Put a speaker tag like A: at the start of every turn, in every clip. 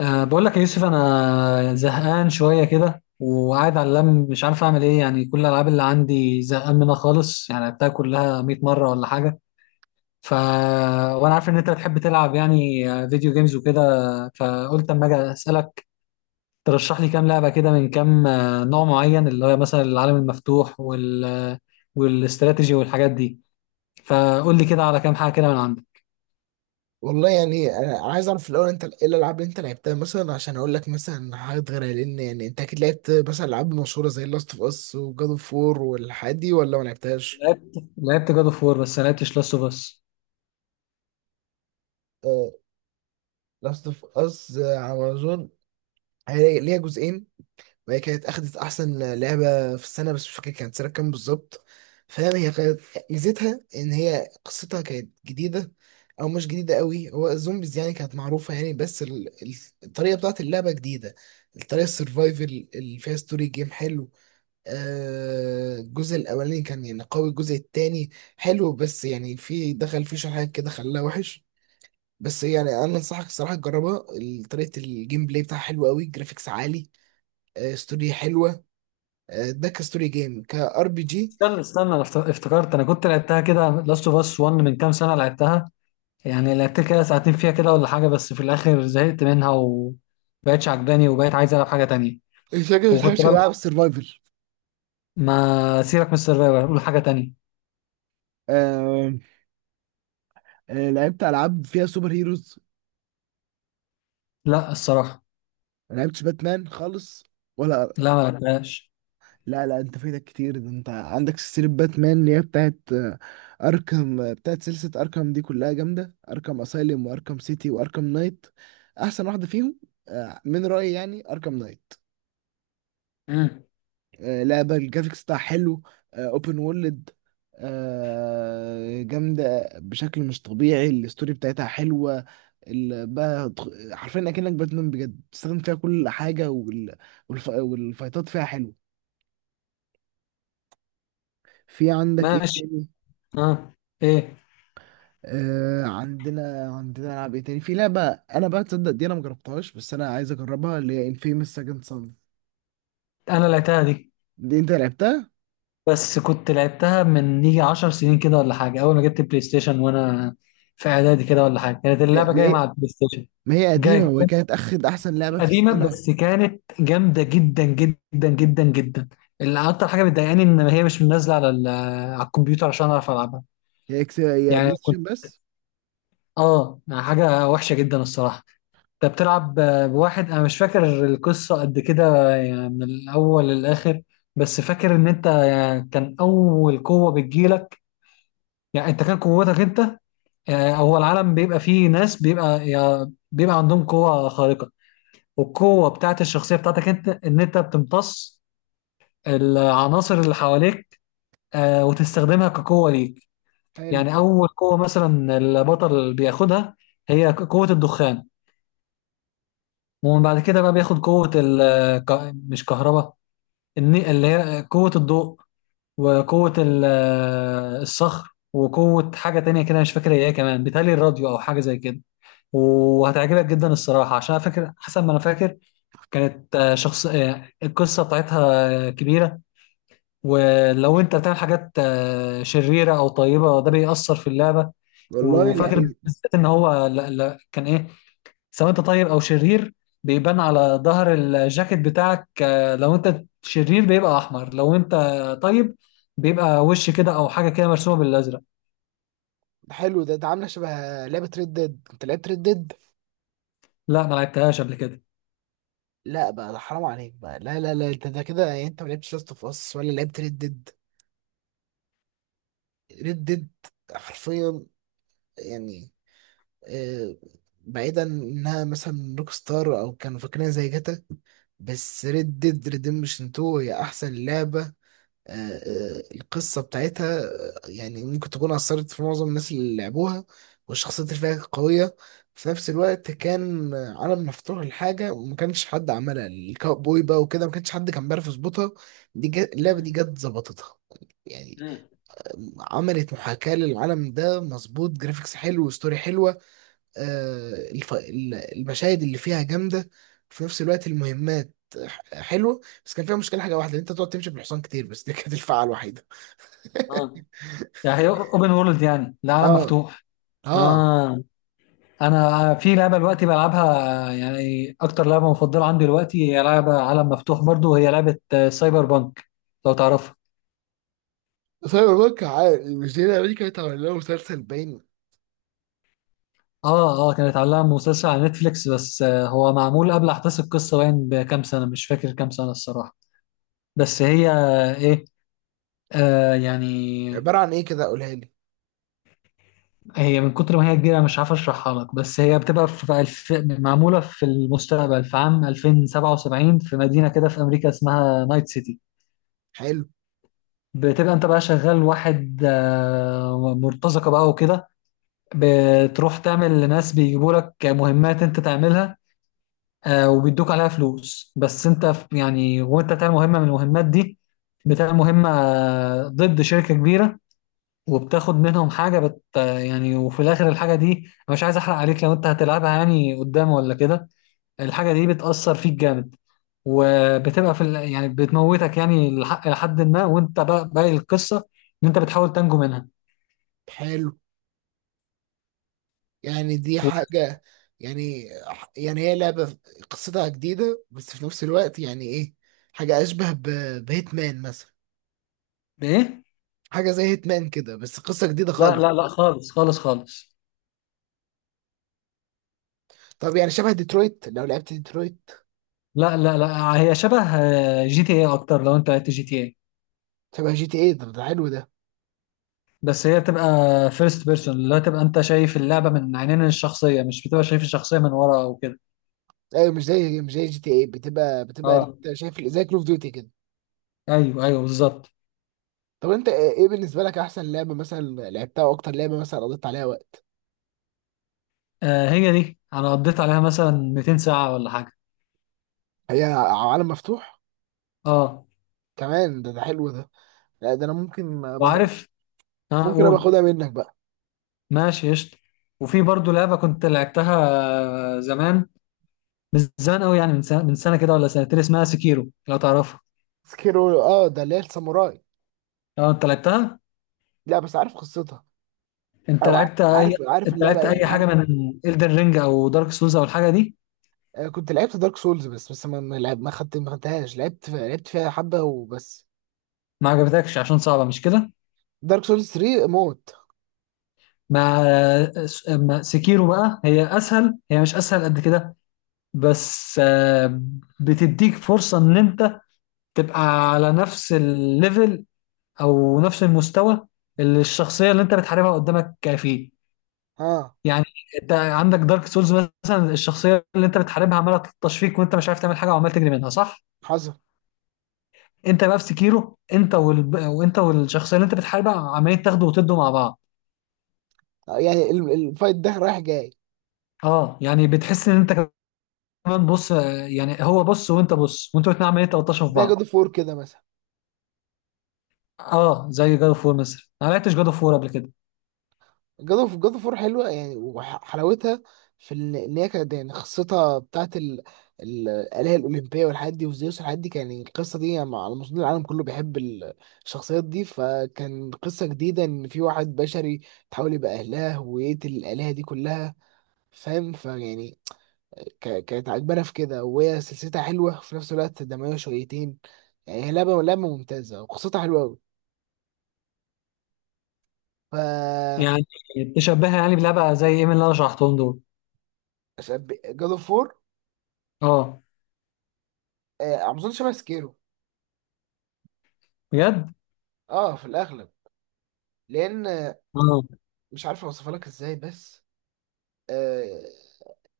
A: بقول لك يا يوسف، انا زهقان شويه كده وقاعد على اللم، مش عارف اعمل ايه. يعني كل الالعاب اللي عندي زهقان منها خالص، يعني لعبتها كلها 100 مره ولا حاجه. ف وانا عارف ان انت بتحب تلعب، يعني فيديو جيمز وكده. فقلت اما اجي اسالك ترشح لي كام لعبه كده، من كام نوع معين، اللي هو مثلا العالم المفتوح والاستراتيجي والحاجات دي. فقول لي كده على كام حاجه كده من عندك.
B: والله يعني أنا عايز اعرف الاول انت ايه الالعاب اللي انت لعبتها مثلا عشان اقول لك مثلا حاجات غيرها لان يعني انت اكيد لعبت مثلا العاب مشهوره زي لاست اوف اس وجاد اوف وور والحاجات دي ولا ما لعبتهاش؟
A: لعبت جاد اوف وور، بس ما لعبتش لاست اوف اس.
B: لاست اوف اس على امازون. هي ليها جزئين، وهي كانت أخدت أحسن لعبة في السنة بس مش فاكر كانت سنة كام بالظبط. فاهم، هي كانت ميزتها إن هي قصتها كانت جديدة، أو مش جديدة قوي، هو الزومبيز يعني كانت معروفة يعني، بس الطريقة بتاعت اللعبة جديدة، الطريقة السرفايفل اللي فيها ستوري جيم حلو. الجزء الأولاني كان يعني قوي. الجزء التاني حلو بس يعني في، دخل فيه شوية حاجات كده خلاها وحش، بس يعني أنا أنصحك الصراحة تجربها. طريقة الجيم بلاي بتاعها حلوة قوي، جرافيكس عالي، ستوري حلوة، ده كستوري جيم كار بي جي.
A: استنى استنى، انا افتكرت انا كنت لعبتها كده، لاست اوف اس 1، من كام سنه لعبتها. يعني لعبت كده ساعتين فيها كده ولا حاجه، بس في الاخر زهقت منها وبقتش عجباني، وبقيت عايز العب حاجه تانية.
B: مش فاكر، مش
A: وكنت
B: عارف،
A: بقى
B: العاب سرفايفل.
A: ما سيرك من السرفايفر، قول حاجه تانية.
B: آه، لعبت العاب فيها سوبر هيروز.
A: لا الصراحه،
B: ما لعبتش باتمان خالص، ولا،
A: لا ما ولا لعبتهاش.
B: لا لا انت فايتك كتير، ده انت عندك سلسله باتمان اللي هي بتاعت اركم، بتاعت سلسله اركم دي كلها جامده، اركم اسايلم واركم سيتي واركم نايت. احسن واحده فيهم من رايي يعني اركم نايت.
A: امم.
B: لعبة الجرافيكس بتاعها حلو، اوبن وورلد، جامدة بشكل مش طبيعي. الستوري بتاعتها حلوة، ال- بقى تخ- حرفيا اكنك باتمان بجد، بتستخدم فيها كل حاجة، والفايتات فيها حلوة. في عندك ايه
A: ماشي.
B: تاني؟
A: اه. ايه.
B: آه، عندنا العاب ايه تاني. في لعبة انا بقى تصدق دي انا مجربتهاش بس انا عايز اجربها، اللي هي انفيمس سكند صن.
A: انا لعبتها دي،
B: دي انت لعبتها؟
A: بس كنت لعبتها من يجي 10 سنين كده ولا حاجه، اول ما جبت بلاي ستيشن وانا في اعدادي كده ولا حاجه، كانت
B: ما ما
A: اللعبه جايه
B: هي
A: مع البلاي ستيشن.
B: ما هي قديمة
A: جاي.
B: وكانت اخد احسن لعبة في
A: قديمة
B: السنة.
A: بس كانت جامدة جدا جدا جدا جدا. اللي أكتر حاجة بتضايقاني إن هي مش نازلة على على الكمبيوتر عشان أعرف ألعبها.
B: هي اكس، هي
A: يعني
B: بلاي
A: كنت،
B: ستيشن بس.
A: يعني حاجة وحشة جدا الصراحة. أنت بتلعب بواحد، أنا مش فاكر القصة قد كده يعني من الأول للآخر، بس فاكر إن أنت، يعني كان أول قوة بتجيلك، يعني أنت كان قوتك أنت. يعني هو العالم بيبقى فيه ناس بيبقى، يعني بيبقى عندهم قوة خارقة، والقوة بتاعت الشخصية بتاعتك أنت إن أنت بتمتص العناصر اللي حواليك وتستخدمها كقوة ليك.
B: حلو.
A: يعني أول قوة مثلا البطل بياخدها، هي قوة الدخان. ومن بعد كده بقى بياخد قوة مش كهرباء، اللي هي قوة الضوء، وقوة الصخر، وقوة حاجة تانية كده مش فاكر هي إيه كمان، بيتهيألي الراديو أو حاجة زي كده. وهتعجبك جدا الصراحة، عشان أنا فاكر، حسب ما أنا فاكر كانت آه، شخص آه، القصة بتاعتها كبيرة. ولو انت بتعمل حاجات شريره او طيبه، ده بيأثر في اللعبه.
B: والله
A: وفاكر
B: يعني،
A: بالذات ان هو، لا لا، كان ايه، سواء انت طيب او شرير، بيبان على ظهر الجاكيت بتاعك. لو انت شرير بيبقى احمر، لو انت طيب بيبقى وش كده او حاجه كده مرسومه بالازرق.
B: حلو ده، ده عامله شبه لعبه ريد ديد. انت لعبت ريد ديد؟
A: لا ما لعبتهاش قبل كده.
B: لا بقى، ده حرام عليك بقى. لا انت ده كده يعني انت ما لعبتش لاست اوف اس ولا لعبت ريد ديد. ريد ديد حرفيا، يعني، آه، بعيدا انها مثلا روك ستار او كانوا فاكرينها زي جاتا، بس ريد ديد ريديمشن 2 هي احسن لعبه. آه، القصة بتاعتها يعني ممكن تكون أثرت في معظم الناس اللي لعبوها، والشخصيات اللي فيها قوية. في نفس الوقت كان عالم مفتوح لحاجة وما كانش حد عملها، الكاوبوي بقى وكده ما كانش حد كان بيعرف يظبطها. دي جت اللعبة دي
A: مم.
B: جت ظبطتها، يعني
A: مم.
B: عملت محاكاة للعالم ده مظبوط، جرافيكس حلو وستوري حلوة. المشاهد اللي فيها جامدة. في نفس الوقت المهمات حلوة، بس كان فيها مشكلة حاجة واحدة، إن أنت تقعد تمشي بالحصان كتير، بس دي كانت الفعة الوحيدة.
A: اه، يعني هي اوبن وورلد، يعني العالم
B: اه،
A: مفتوح.
B: اه.
A: اه. انا في لعبه دلوقتي بلعبها، يعني اكتر لعبه مفضله عندي دلوقتي هي لعبه عالم مفتوح برضو، وهي لعبه سايبر بانك، لو تعرفها.
B: سايبر بانك، عارف، مش دي اللي كانت عامله له مسلسل باين؟
A: اه، اه، كانت عليها مسلسل على نتفليكس، بس هو معمول قبل احداث القصه باين بكام سنه، مش فاكر كام سنه الصراحه. بس هي ايه، يعني
B: عباره عن ايه كده، قولها لي.
A: هي من كتر ما هي كبيره مش عارف اشرحها لك، بس هي بتبقى في معموله في المستقبل في عام 2077، في مدينه كده في امريكا اسمها نايت سيتي.
B: حلو.
A: بتبقى انت بقى شغال واحد مرتزقة بقى وكده، بتروح تعمل لناس بيجيبوا لك مهمات انت تعملها وبيدوك عليها فلوس. بس انت يعني، وانت بتعمل مهمة من المهمات دي، بتعمل مهمة ضد شركة كبيرة، وبتاخد منهم حاجة بت آه، يعني. وفي الآخر الحاجة دي أنا مش عايز أحرق عليك لو أنت هتلعبها يعني قدام ولا كده. الحاجة دي بتأثر فيك جامد، وبتبقى في يعني بتموتك يعني لحد ما، وانت بقى باقي القصة ان انت بتحاول تنجو منها.
B: حلو يعني، دي
A: و...
B: حاجه يعني، يعني هي لعبه قصتها جديده بس في نفس الوقت يعني ايه، حاجه اشبه بهيتمان مثلا.
A: ايه.
B: حاجه زي هيتمان كده بس قصه جديده
A: لا
B: خالص.
A: لا لا، خالص خالص خالص.
B: طب يعني شبه ديترويت، لو لعبت ديترويت.
A: لا لا لا، هي شبه جي تي اي اكتر، لو انت لعبت جي تي اي،
B: شبه جي تي ايه، ده ده حلو ده.
A: بس هي بتبقى فيرست بيرسون، اللي هو تبقى انت شايف اللعبة من عينين الشخصية، مش بتبقى شايف الشخصية من ورا او كده.
B: ايوه، مش زي جي تي ايه، بتبقى
A: اه،
B: أنت شايف زي كول اوف ديوتي كده.
A: ايوه ايوه بالظبط.
B: طب انت ايه، إيه بالنسبه لك احسن لعبه مثلا لعبتها، واكتر لعبه مثلا قضيت عليها وقت.
A: هي دي انا قضيت عليها مثلا 200 ساعة ولا حاجة.
B: هي عالم مفتوح
A: اه.
B: كمان، ده ده حلو ده. لا ده انا ممكن أبقى،
A: وعارف. اه،
B: ممكن ابقى
A: قول.
B: اخدها منك بقى.
A: ماشي قشطة. وفي برضه لعبة كنت لعبتها زمان، مش زمان قوي، يعني من سنة، كده ولا سنتين، اسمها سكيرو لو تعرفها.
B: سكيرو، اه، ده اللي هي الساموراي.
A: لو انت لعبتها،
B: لا بس عارف قصتها،
A: انت
B: او
A: لعبت
B: ع-
A: اي
B: عارف، عارف
A: انت
B: اللعبه
A: لعبت اي
B: يعني،
A: حاجة
B: عارف.
A: من إلدن رينج او دارك سولز او الحاجة دي؟
B: كنت لعبت دارك سولز بس، بس ما خدتهاش، لعبت فيها حبه وبس.
A: ما عجبتكش عشان صعبة مش كده؟
B: دارك سولز 3 موت.
A: مع، سكيرو بقى هي اسهل، هي مش اسهل قد كده، بس بتديك فرصة ان انت تبقى على نفس الليفل او نفس المستوى اللي الشخصية اللي انت بتحاربها قدامك فيه.
B: اه،
A: يعني انت عندك دارك سولز مثلا، الشخصيه اللي انت بتحاربها عماله تلطش فيك وانت مش عارف تعمل حاجه وعمال تجري منها، صح؟
B: حصل.
A: انت بقى في سكيرو، انت وانت والشخصيه اللي انت بتحاربها عمالين تاخدوا وتدوا مع بعض.
B: يعني الفايت ده رايح جاي،
A: اه، يعني بتحس ان انت كمان بص، يعني هو بص وانت بص وانتوا الاتنين عمالين تلطشوا في
B: زي جود
A: بعض.
B: اوف وور كده مثلا.
A: اه، زي جاد اوف وور مثلا، انا ما لعبتش جاد اوف وور قبل كده.
B: جاد اوف وور حلوه يعني، وحلاوتها في ان، إن هي كانت يعني قصتها بتاعت الآلهة الأولمبية والحاجات دي وزيوس والحاجات دي، كان يعني القصة دي يعني على مستوى العالم كله بيحب الشخصيات دي. فكان قصة جديدة، إن في واحد بشري تحاول يبقى أهلها ويقتل الآلهة دي كلها. فاهم، فيعني كانت عجبانة في كده، وهي سلسلتها حلوة، في نفس الوقت دموية شويتين. يعني هي لعبة ممتازة وقصتها حلوة أوي. ف
A: يعني تشبهها يعني بلعبه زي ايه من اللي انا شرحتهم دول؟
B: جاد اوف وور
A: اه.
B: على مستوى شبه سكيرو.
A: بجد؟
B: اه في الاغلب، لان
A: اه.
B: مش عارف اوصفها لك ازاي بس، آه،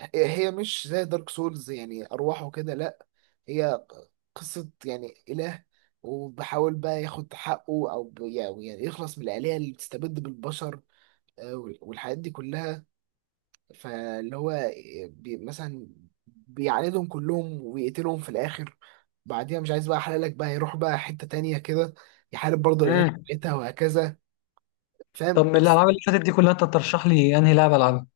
B: هي مش زي دارك سولز يعني ارواحه كده، لا، هي قصة يعني اله، وبحاول بقى ياخد حقه او يعني يخلص من الآلهة اللي بتستبد بالبشر، والحاجات دي كلها. فاللي هو بي مثلا بيعاندهم كلهم ويقتلهم في الآخر. بعديها مش عايز بقى احللك بقى يروح بقى حتة تانية كده، يحارب برضه الآلهة
A: امم.
B: بتاعتها وهكذا.
A: طب
B: فاهم.
A: من الالعاب اللي فاتت دي كلها انت ترشح لي انهي لعبه العبها؟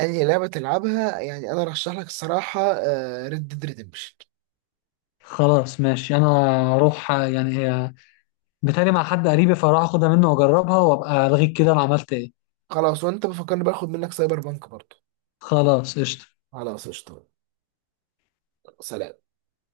B: انهي لعبة تلعبها، يعني انا رشح لك الصراحة ريد ديد ريدمشن.
A: خلاص ماشي، انا اروح يعني، بتهيألي مع حد قريبي، فراح اخدها منه واجربها وابقى الغيك كده انا عملت ايه.
B: خلاص، وانت بفكرني باخد منك سايبر بانك برضو.
A: خلاص قشطة.
B: خلاص قشطة. سلام.